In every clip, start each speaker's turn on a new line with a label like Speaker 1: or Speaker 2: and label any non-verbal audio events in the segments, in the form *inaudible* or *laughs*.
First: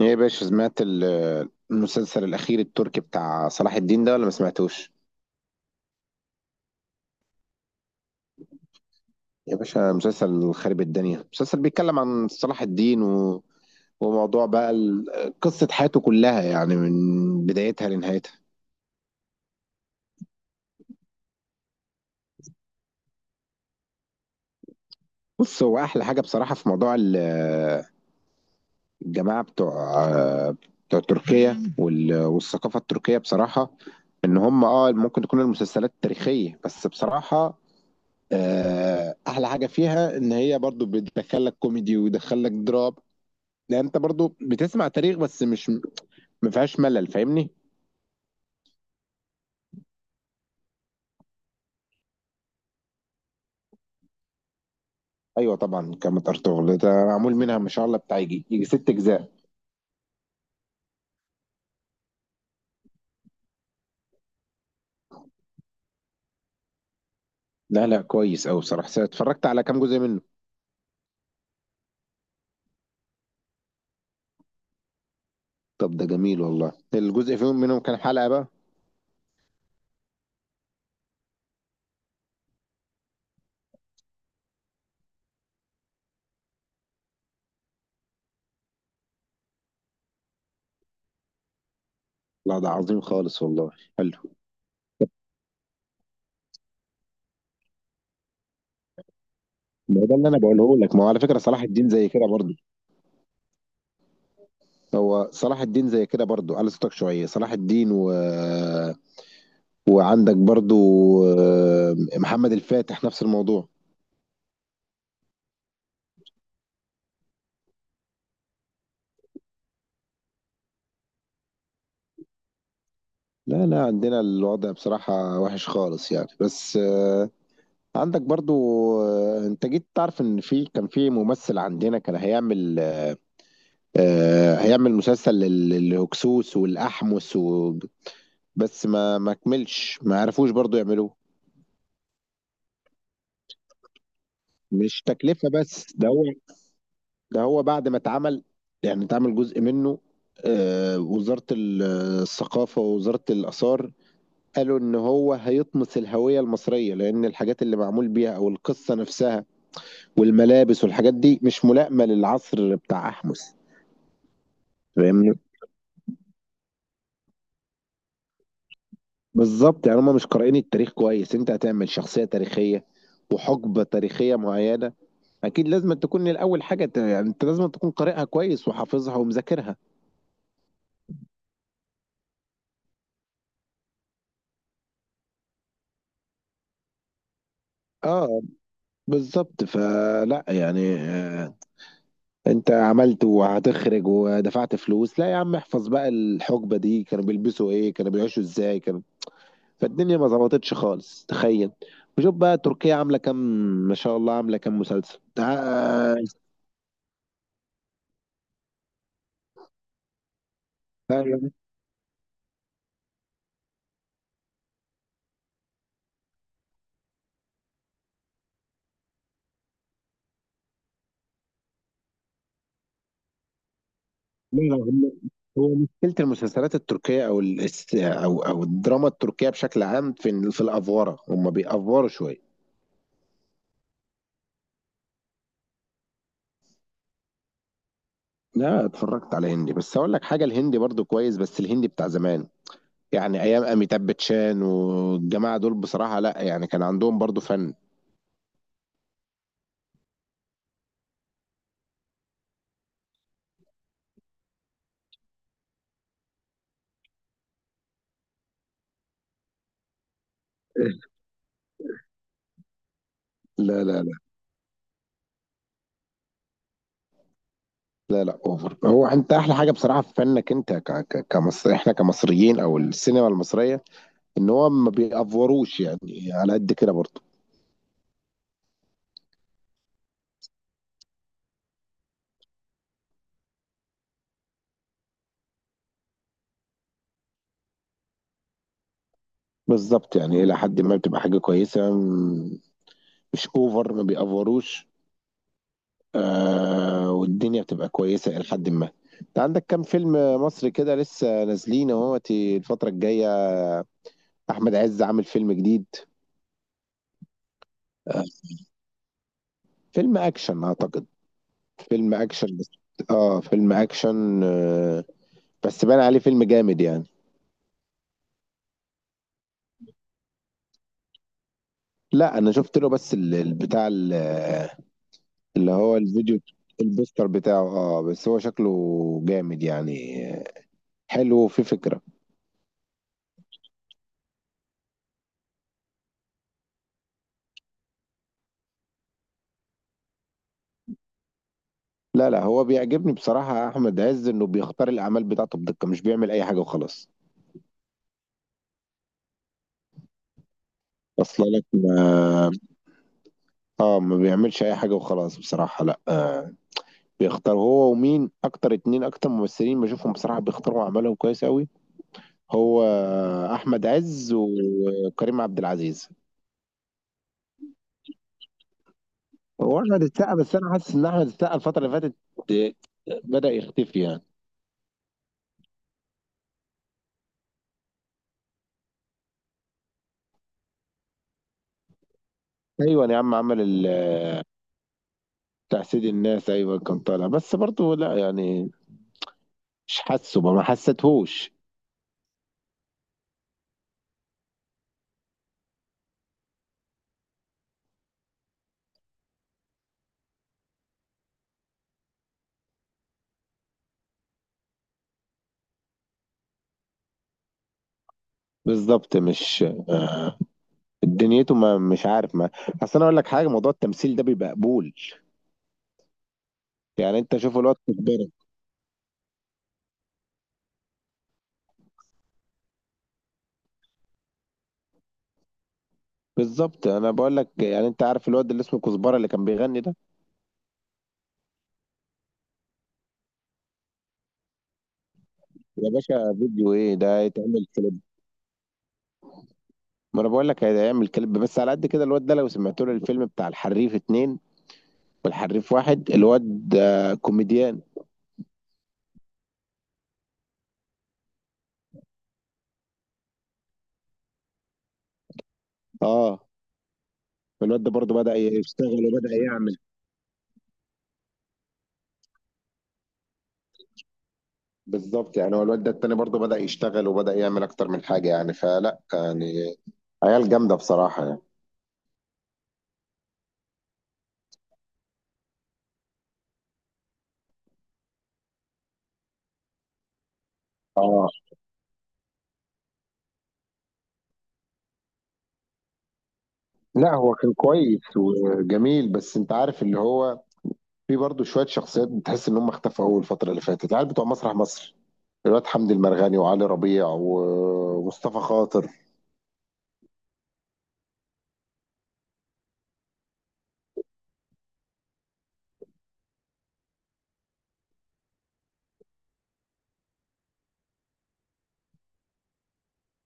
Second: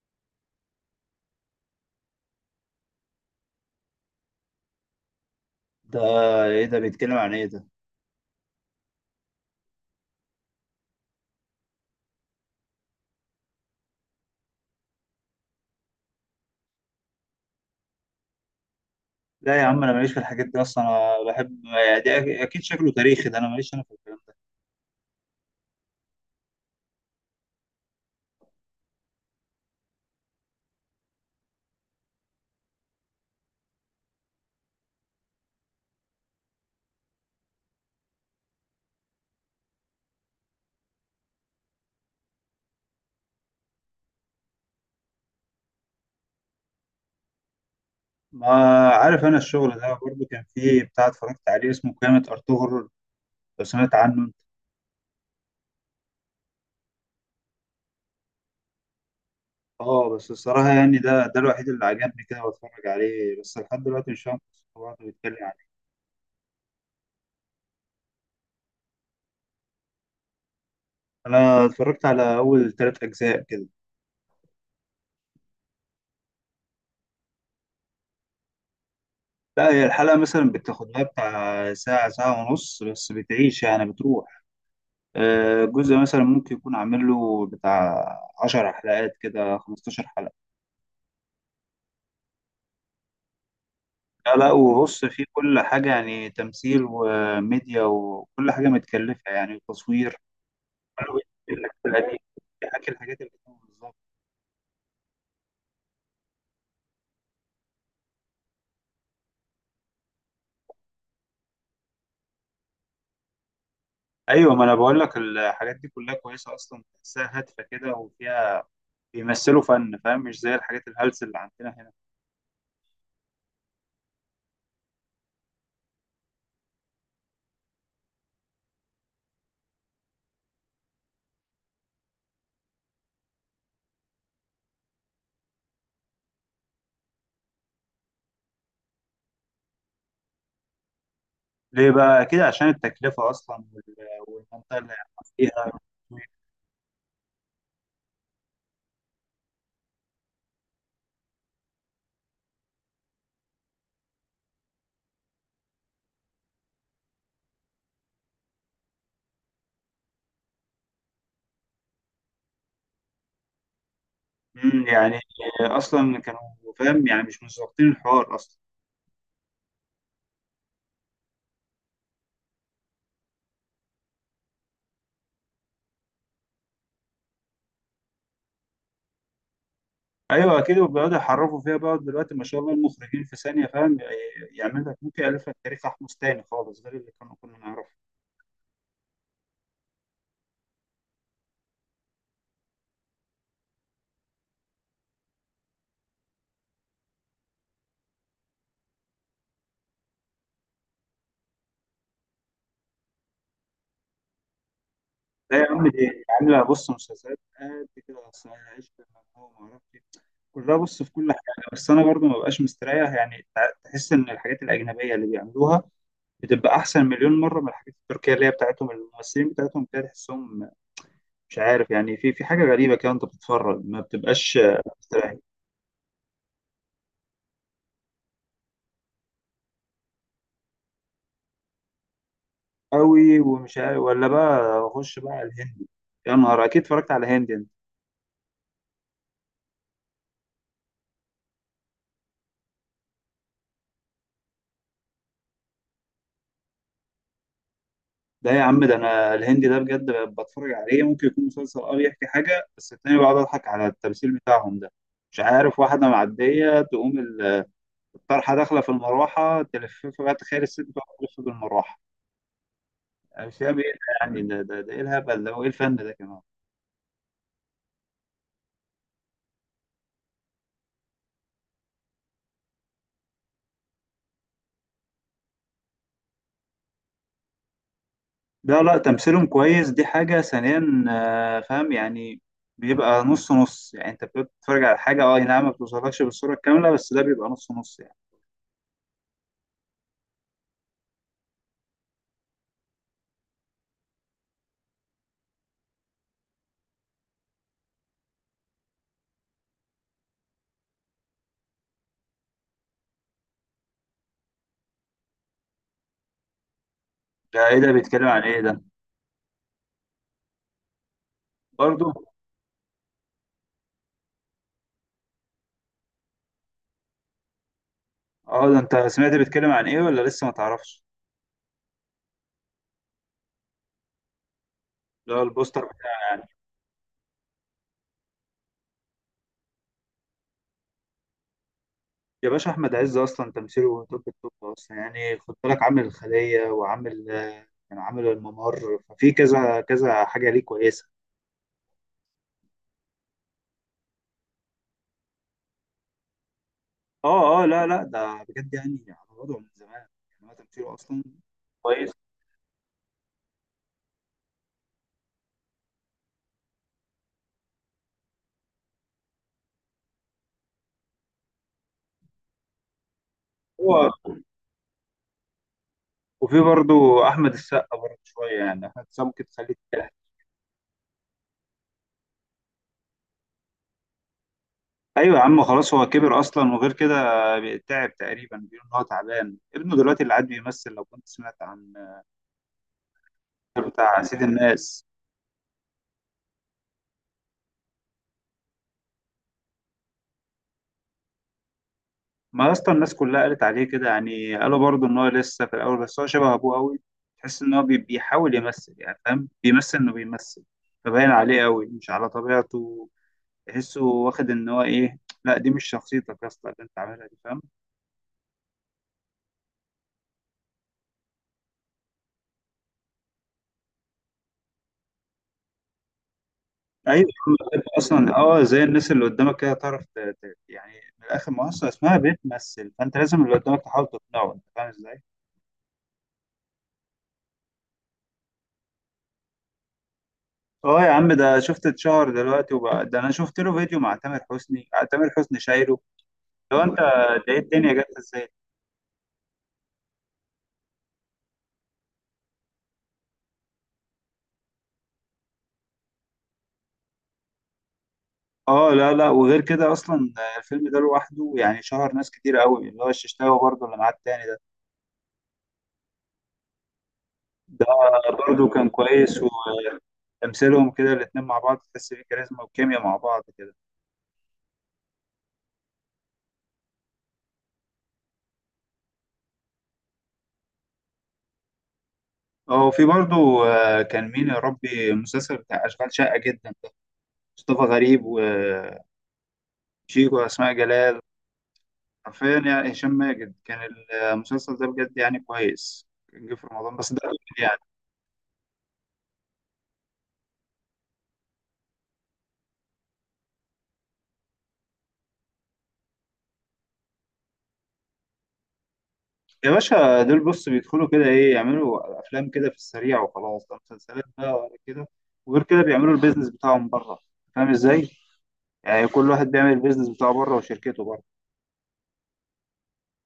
Speaker 1: ايه يا باشا، سمعت المسلسل الاخير التركي بتاع صلاح الدين ده ولا ما سمعتوش؟
Speaker 2: ده ايه ده بيتكلم عن ايه ده؟
Speaker 1: يا باشا مسلسل خارب الدنيا، مسلسل بيتكلم عن صلاح الدين وموضوع بقى قصة حياته كلها، يعني من بدايتها لنهايتها.
Speaker 2: لا يا عم، انا ماليش في الحاجات دي اصلا، انا بحب يعني دي اكيد شكله تاريخي ده، انا ماليش انا في الكلام ده.
Speaker 1: بص، هو احلى حاجة بصراحة في موضوع الجماعة بتوع تركيا والثقافة التركية بصراحة. ان هم ممكن تكون المسلسلات تاريخية، بس بصراحة احلى حاجه فيها ان هي برضو بتدخلك كوميدي ويدخلك دراما. لا، انت برضو بتسمع تاريخ، بس مش، ما فيهاش ملل. فاهمني؟
Speaker 2: ما عارف، انا الشغل ده برضو كان فيه بتاع اتفرجت عليه اسمه قيامة ارطغرل، لو سمعت عنه انت.
Speaker 1: ايوه طبعا، كامت ارطغرل ده معمول منها ما شاء الله بتاع يجي 6 اجزاء.
Speaker 2: اه بس الصراحة يعني ده الوحيد اللي عجبني كده واتفرج عليه، بس لحد دلوقتي مش فاهم قصته بعض بيتكلم عن ايه.
Speaker 1: لا، لا، كويس قوي صراحه، اتفرجت على كام جزء منه.
Speaker 2: انا اتفرجت على اول ثلاث اجزاء كده.
Speaker 1: طب ده جميل والله، الجزء منهم كام حلقه بقى؟
Speaker 2: لا هي الحلقة مثلا بتاخد لها بتاع ساعة ونص، بس بتعيش يعني بتروح. الجزء مثلا ممكن يكون عامل له بتاع 10 حلقات كده، 15 حلقة.
Speaker 1: لا ده عظيم خالص والله. حلو.
Speaker 2: لا لا، وبص في كل حاجة يعني تمثيل وميديا وكل حاجة متكلفة يعني،
Speaker 1: ما هو ده
Speaker 2: وتصوير.
Speaker 1: اللي انا بقوله لك، ما هو
Speaker 2: كله
Speaker 1: على فكره
Speaker 2: بيحكي
Speaker 1: صلاح الدين
Speaker 2: الحاجات
Speaker 1: زي
Speaker 2: القديمة،
Speaker 1: كده برضو.
Speaker 2: بيحكي الحاجات القديمة بالظبط.
Speaker 1: هو صلاح الدين زي كده برضو، على صوتك شويه. صلاح الدين وعندك برضو محمد الفاتح نفس الموضوع.
Speaker 2: أيوة، ما أنا بقول لك الحاجات دي كلها كويسة أصلا، تحسها هادفة كده وفيها بيمثلوا فن، فاهم؟ مش زي الحاجات الهلس اللي عندنا هنا.
Speaker 1: لا، لا، عندنا الوضع بصراحة وحش خالص يعني، بس عندك برضو. انت جيت تعرف ان كان في ممثل عندنا كان هيعمل هيعمل مسلسل للهكسوس والأحمس بس ما كملش، ما عرفوش برضو يعملوه.
Speaker 2: ليه بقى كده؟ عشان التكلفة أصلا والمنطقة اللي
Speaker 1: مش
Speaker 2: هيعملوا
Speaker 1: تكلفة
Speaker 2: فيها.
Speaker 1: بس، ده هو بعد ما اتعمل، يعني اتعمل جزء منه. وزارة الثقافة ووزارة الآثار قالوا إن هو هيطمس الهوية المصرية، لأن الحاجات اللي معمول بيها أو القصة نفسها والملابس والحاجات دي مش ملائمة للعصر بتاع أحمس.
Speaker 2: يعني
Speaker 1: فاهمني؟
Speaker 2: اصلا كانوا فاهم يعني مش مظبطين الحوار اصلا.
Speaker 1: بالظبط، يعني هم مش قارئين التاريخ كويس. انت هتعمل شخصية تاريخية وحقبة تاريخية معينة، أكيد لازم تكون الأول حاجة يعني أنت لازم تكون قارئها كويس وحافظها ومذاكرها.
Speaker 2: ايوه اكيد، وبيقعدوا يحرفوا فيها بقى دلوقتي، ما شاء الله المخرجين في ثانيه، فاهم؟ يعمل لك ممكن يالف لك تاريخ احمس تاني خالص غير اللي كانوا كنا نعرفه.
Speaker 1: اه بالظبط، فلا يعني انت عملت وهتخرج ودفعت فلوس، لا يا عم، احفظ بقى. الحقبة دي كانوا بيلبسوا ايه، كانوا بيعيشوا ازاي، كانوا. فالدنيا ما ظبطتش خالص، تخيل. وشوف بقى تركيا عامله كام، ما شاء الله عامله كام مسلسل
Speaker 2: لا يا عم دي عامله بص مسلسلات قد كده اصلا، انا عشت. هو ما اعرفش إيه. كلها بص في كل
Speaker 1: لا،
Speaker 2: حاجه، بس انا برضو ما بقاش مستريح يعني، تحس ان الحاجات الاجنبيه اللي بيعملوها بتبقى احسن مليون مره من الحاجات التركيه اللي هي بتاعتهم، الممثلين بتاعتهم كده تحسهم مش عارف يعني، في حاجة غريبة كده، أنت بتتفرج ما بتبقاش
Speaker 1: لا،
Speaker 2: مستريح.
Speaker 1: هو مشكله المسلسلات التركيه، او الاس- او او الدراما التركيه بشكل عام، في الافوره هم بيأفوروا شويه.
Speaker 2: قوي، ومش عارف ولا بقى أخش بقى على الهندي. يا نهار، أكيد اتفرجت على هندي أنت.
Speaker 1: لا، اتفرجت على هندي، بس اقول لك حاجه، الهندي برضو كويس بس الهندي بتاع زمان، يعني ايام اميتاب باتشان والجماعه دول بصراحه. لا يعني، كان عندهم برضو فن.
Speaker 2: ده يا عم ده أنا الهندي ده بجد بتفرج عليه ممكن يكون مسلسل أه بيحكي حاجة، بس التاني بقعد أضحك على التمثيل بتاعهم ده. مش عارف واحدة معدية تقوم الطرحة داخلة في المروحة تلففها، بقى تخيل الست بقى
Speaker 1: *laughs*
Speaker 2: تلف بالمروحة. أنا مش فاهم إيه
Speaker 1: لا،
Speaker 2: ده
Speaker 1: لا،
Speaker 2: يعني، ده إيه الهبل ده وإيه الفن ده كمان؟
Speaker 1: لا، لا اوفر. هو انت احلى حاجه بصراحه في فنك انت كمصر، احنا كمصريين او السينما المصريه، ان هو ما بيأفوروش يعني، على قد كده برضه.
Speaker 2: لا لا، تمثيلهم كويس دي حاجة، ثانيا فاهم يعني بيبقى نص نص يعني، انت بتبقى بتتفرج على حاجة اه أي نعم ما بتوصلكش بالصورة الكاملة، بس ده بيبقى نص نص يعني.
Speaker 1: بالظبط، يعني الى حد ما بتبقى حاجه كويسه، مش اوفر، ما بيأفوروش. آه، والدنيا بتبقى كويسه الى حد ما. انت عندك كام فيلم مصري كده لسه نازلين اهوت الفتره الجايه. احمد عز عامل فيلم جديد.
Speaker 2: ده ايه ده بيتكلم عن ايه ده؟
Speaker 1: فيلم اكشن اعتقد.
Speaker 2: برضو.
Speaker 1: فيلم اكشن بس. اه فيلم اكشن بس بان عليه فيلم جامد يعني.
Speaker 2: اه ده انت سمعت بيتكلم عن ايه ولا لسه ما تعرفش؟
Speaker 1: لا، انا شفت له بس بتاع
Speaker 2: لا
Speaker 1: اللي
Speaker 2: البوستر
Speaker 1: هو
Speaker 2: بتاعه
Speaker 1: الفيديو.
Speaker 2: يعني.
Speaker 1: البوستر بتاعه، بس هو شكله جامد يعني. حلو وفي فكرة.
Speaker 2: يا باشا احمد عز اصلا تمثيله توب التوب اصلا يعني، خد بالك عامل الخلية وعامل كان عامل الممر، ففي كذا كذا حاجة ليه كويسة.
Speaker 1: لا، لا، هو بيعجبني بصراحة احمد عز، انه بيختار الاعمال بتاعته بدقة، مش بيعمل اي حاجة وخلاص.
Speaker 2: اه اه، لا لا ده بجد يعني على وضعه من زمان، يعني هو تمثيله اصلا
Speaker 1: اصلا لك
Speaker 2: كويس.
Speaker 1: ما. اه، ما بيعملش اي حاجة وخلاص بصراحة. لا بيختار. هو ومين اكتر، اتنين اكتر ممثلين بشوفهم بصراحة بيختاروا اعمالهم كويس قوي، هو احمد
Speaker 2: هو
Speaker 1: عز وكريم عبد العزيز.
Speaker 2: وفي برضو احمد السقا، برضو شويه يعني احمد السقا ممكن تخليه
Speaker 1: هو احمد
Speaker 2: تعب.
Speaker 1: السقا، بس انا حاسس ان احمد السقا الفتره اللي فاتت بدأ يختفي يعني.
Speaker 2: ايوه يا عم خلاص، هو كبر اصلا، وغير كده تعب تقريبا، بيقول ان هو تعبان، ابنه دلوقتي اللي قاعد بيمثل لو كنت سمعت عن
Speaker 1: ايوه يا عم، عمل
Speaker 2: بتاع سيد الناس.
Speaker 1: بتاع سيد الناس. ايوه كان طالع، بس برضه لا يعني مش حاسه بقى، ما حسيتهوش.
Speaker 2: ما اصلا الناس كلها قالت عليه كده يعني، قالوا برضو ان هو لسه في الاول، بس هو شبه ابوه قوي. تحس ان هو بيحاول يمثل يعني، فاهم؟ بيمثل انه بيمثل، فباين عليه قوي مش على طبيعته. تحسه واخد ان هو ايه، لا دي مش شخصيتك يا اسطى اللي انت عاملها دي، فاهم؟
Speaker 1: بالظبط، مش دنيته، ما، مش عارف، ما. اصل انا اقول لك حاجه، موضوع التمثيل ده بيبقى قبول، يعني
Speaker 2: ايوه
Speaker 1: انت شوف الواد
Speaker 2: بتبقى
Speaker 1: كزبره.
Speaker 2: اصلا اه زي الناس اللي قدامك كده تعرف يعني من الاخر منصه اسمها بتمثل، فانت لازم اللي قدامك تحاول تقنعه، انت فاهم ازاي؟
Speaker 1: بالظبط، انا بقول لك يعني، انت عارف الواد اللي اسمه كزبره اللي كان بيغني ده؟
Speaker 2: اه يا عم ده شفت، اتشهر دلوقتي وبقى ده، انا شفت له فيديو مع تامر حسني، تامر حسني
Speaker 1: يا
Speaker 2: شايله.
Speaker 1: باشا، فيديو
Speaker 2: لو
Speaker 1: ايه
Speaker 2: انت
Speaker 1: ده،
Speaker 2: ده إيه
Speaker 1: هيتعمل
Speaker 2: الدنيا
Speaker 1: كليب؟
Speaker 2: جت ازاي؟
Speaker 1: ما انا بقول لك هيعمل كليب، بس على قد كده الواد ده لو سمعت له الفيلم بتاع الحريف اتنين والحريف واحد، الواد كوميديان.
Speaker 2: اه لا لا، وغير كده اصلا الفيلم ده لوحده يعني شهر ناس كتير قوي، اللي هو الششتاوي برضه اللي معاه التاني ده.
Speaker 1: اه، الواد
Speaker 2: ده
Speaker 1: ده برضه بدأ
Speaker 2: برضه كان
Speaker 1: يشتغل وبدأ
Speaker 2: كويس،
Speaker 1: يعمل.
Speaker 2: وتمثيلهم كده الاتنين مع بعض تحس بيه كاريزما وكيميا مع بعض كده.
Speaker 1: بالظبط، يعني هو الواد ده التاني برضه بدأ يشتغل وبدأ يعمل أكتر من حاجة يعني، فلا يعني عيال جامدة بصراحة يعني.
Speaker 2: اه وفي برضو كان مين يا ربي المسلسل بتاع أشغال شاقة جدا ده؟ مصطفى غريب وشيكو وأسماء جلال،
Speaker 1: اه،
Speaker 2: حرفيا يعني هشام ماجد كان. المسلسل ده بجد يعني كويس، كان جه في رمضان، بس
Speaker 1: لا
Speaker 2: ده
Speaker 1: هو
Speaker 2: أول
Speaker 1: كان
Speaker 2: يعني.
Speaker 1: كويس وجميل، بس انت عارف اللي هو في برضه شوية شخصيات بتحس ان هم اختفوا اول الفترة اللي فاتت، العيال بتوع مسرح مصر، الواد حمدي المرغني وعلي ربيع ومصطفى خاطر.
Speaker 2: يا باشا دول بص بيدخلوا كده إيه يعملوا أفلام كده في السريع وخلاص، ده مسلسلات بقى ولا كده، وغير كده بيعملوا البيزنس بتاعهم بره، فاهم إزاي؟ يعني كل واحد بيعمل البيزنس بتاعه بره وشركته بره.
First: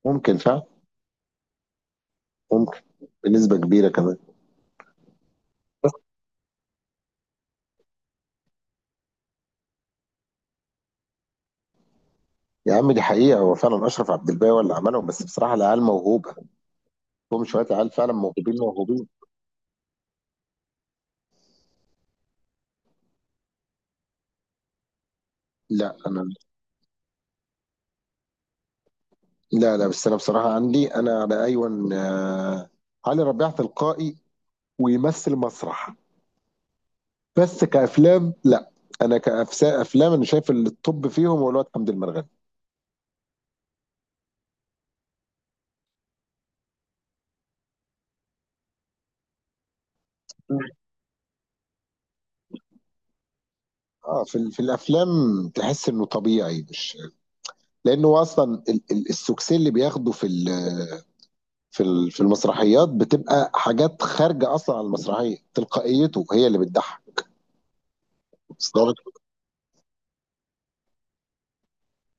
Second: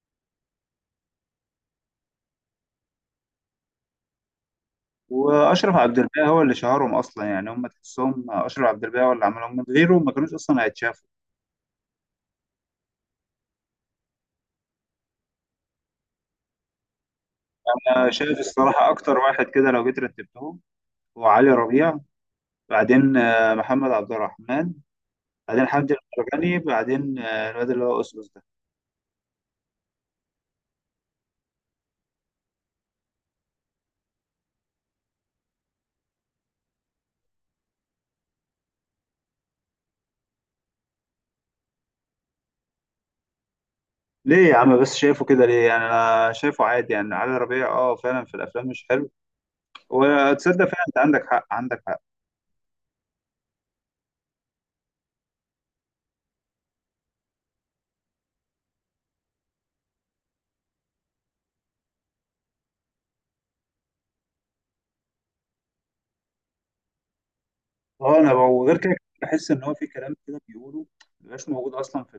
Speaker 1: ممكن فاهم. ممكن. بنسبة كبيرة كمان.
Speaker 2: واشرف عبد الباقي هو اللي شهرهم اصلا يعني، هم تحسهم اشرف عبد الباقي هو اللي عملهم، من غيره ما كانوش اصلا هيتشافوا.
Speaker 1: يا عم، دي حقيقة هو فعلا أشرف عبد الباقي هو اللي عملهم، بس بصراحة العيال موهوبة، هم شوية عيال
Speaker 2: انا
Speaker 1: فعلا
Speaker 2: شايف
Speaker 1: موهوبين
Speaker 2: الصراحه
Speaker 1: موهوبين.
Speaker 2: اكتر واحد كده لو جيت رتبتهم هو علي ربيع، بعدين محمد عبد الرحمن، بعدين حمدي
Speaker 1: لا أنا.
Speaker 2: المرجاني، بعدين الواد اللي هو اسلوس ده.
Speaker 1: لا، لا، بس أنا بصراحة عندي أنا على أيون، علي ربيع تلقائي ويمثل مسرح، بس كأفلام لا. أنا كأفلام أنا شايف التوب فيهم هو الواد حمدي المرغني.
Speaker 2: ليه يا عم بس شايفه كده ليه؟ يعني انا شايفه عادي يعني، علي ربيع اه فعلا في الافلام مش حلو، وتصدق فعلا انت عندك حق، عندك حق.
Speaker 1: اه، في الافلام تحس انه طبيعي مش، لانه اصلا السكسي اللي بياخده في المسرحيات بتبقى حاجات خارجه اصلا عن المسرحيه، تلقائيته هي اللي بتضحك.
Speaker 2: اه انا وغير
Speaker 1: أصل
Speaker 2: كده
Speaker 1: أنا-
Speaker 2: بحس ان هو في كلام كده بيقوله مبيبقاش موجود اصلا في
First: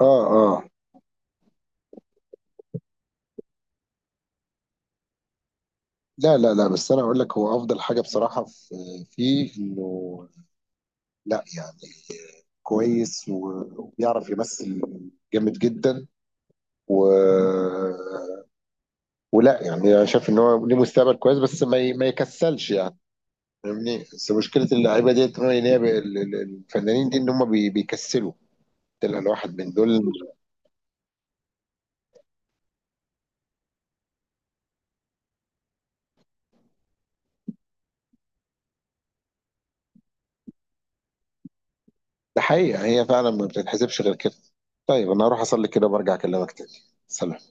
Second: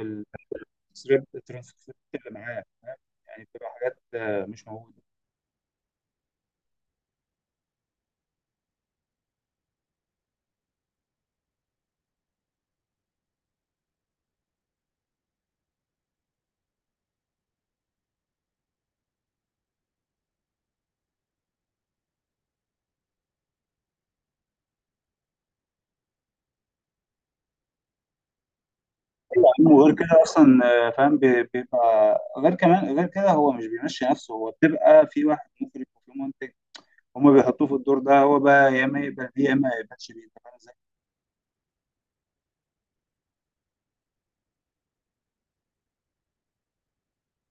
Speaker 1: اه، اه،
Speaker 2: تسريب الترانسكريبت اللي معاه، فاهم؟ يعني بتبقى حاجات مش موجوده.
Speaker 1: لا، لا، لا، بس انا اقول لك، هو افضل حاجه بصراحه في فيه انه لا يعني كويس وبيعرف يمثل جامد جدا و ولا يعني، انا شايف ان هو ليه مستقبل كويس بس ما يكسلش يعني. فاهمني؟ بس مشكله اللعيبه ديت، ان هو إن هي الفنانين دي ان هم بيكسلوا، تلقى
Speaker 2: أيوة
Speaker 1: الواحد
Speaker 2: يا
Speaker 1: من
Speaker 2: عم،
Speaker 1: دول.
Speaker 2: وغير كده اصلا فاهم بيبقى غير كمان، غير كده هو مش بيمشي نفسه، هو بتبقى في واحد مخرج وفي منتج، هما بيحطوه في الدور ده، هو بقى يا اما يقبل بيه يا اما ما يقبلش بيه، انت فاهم ازاي؟
Speaker 1: ده حقيقة هي فعلا ما بتتحسبش غير كده. طيب، أنا هروح أصلي كده وبرجع أكلمك تاني. سلام.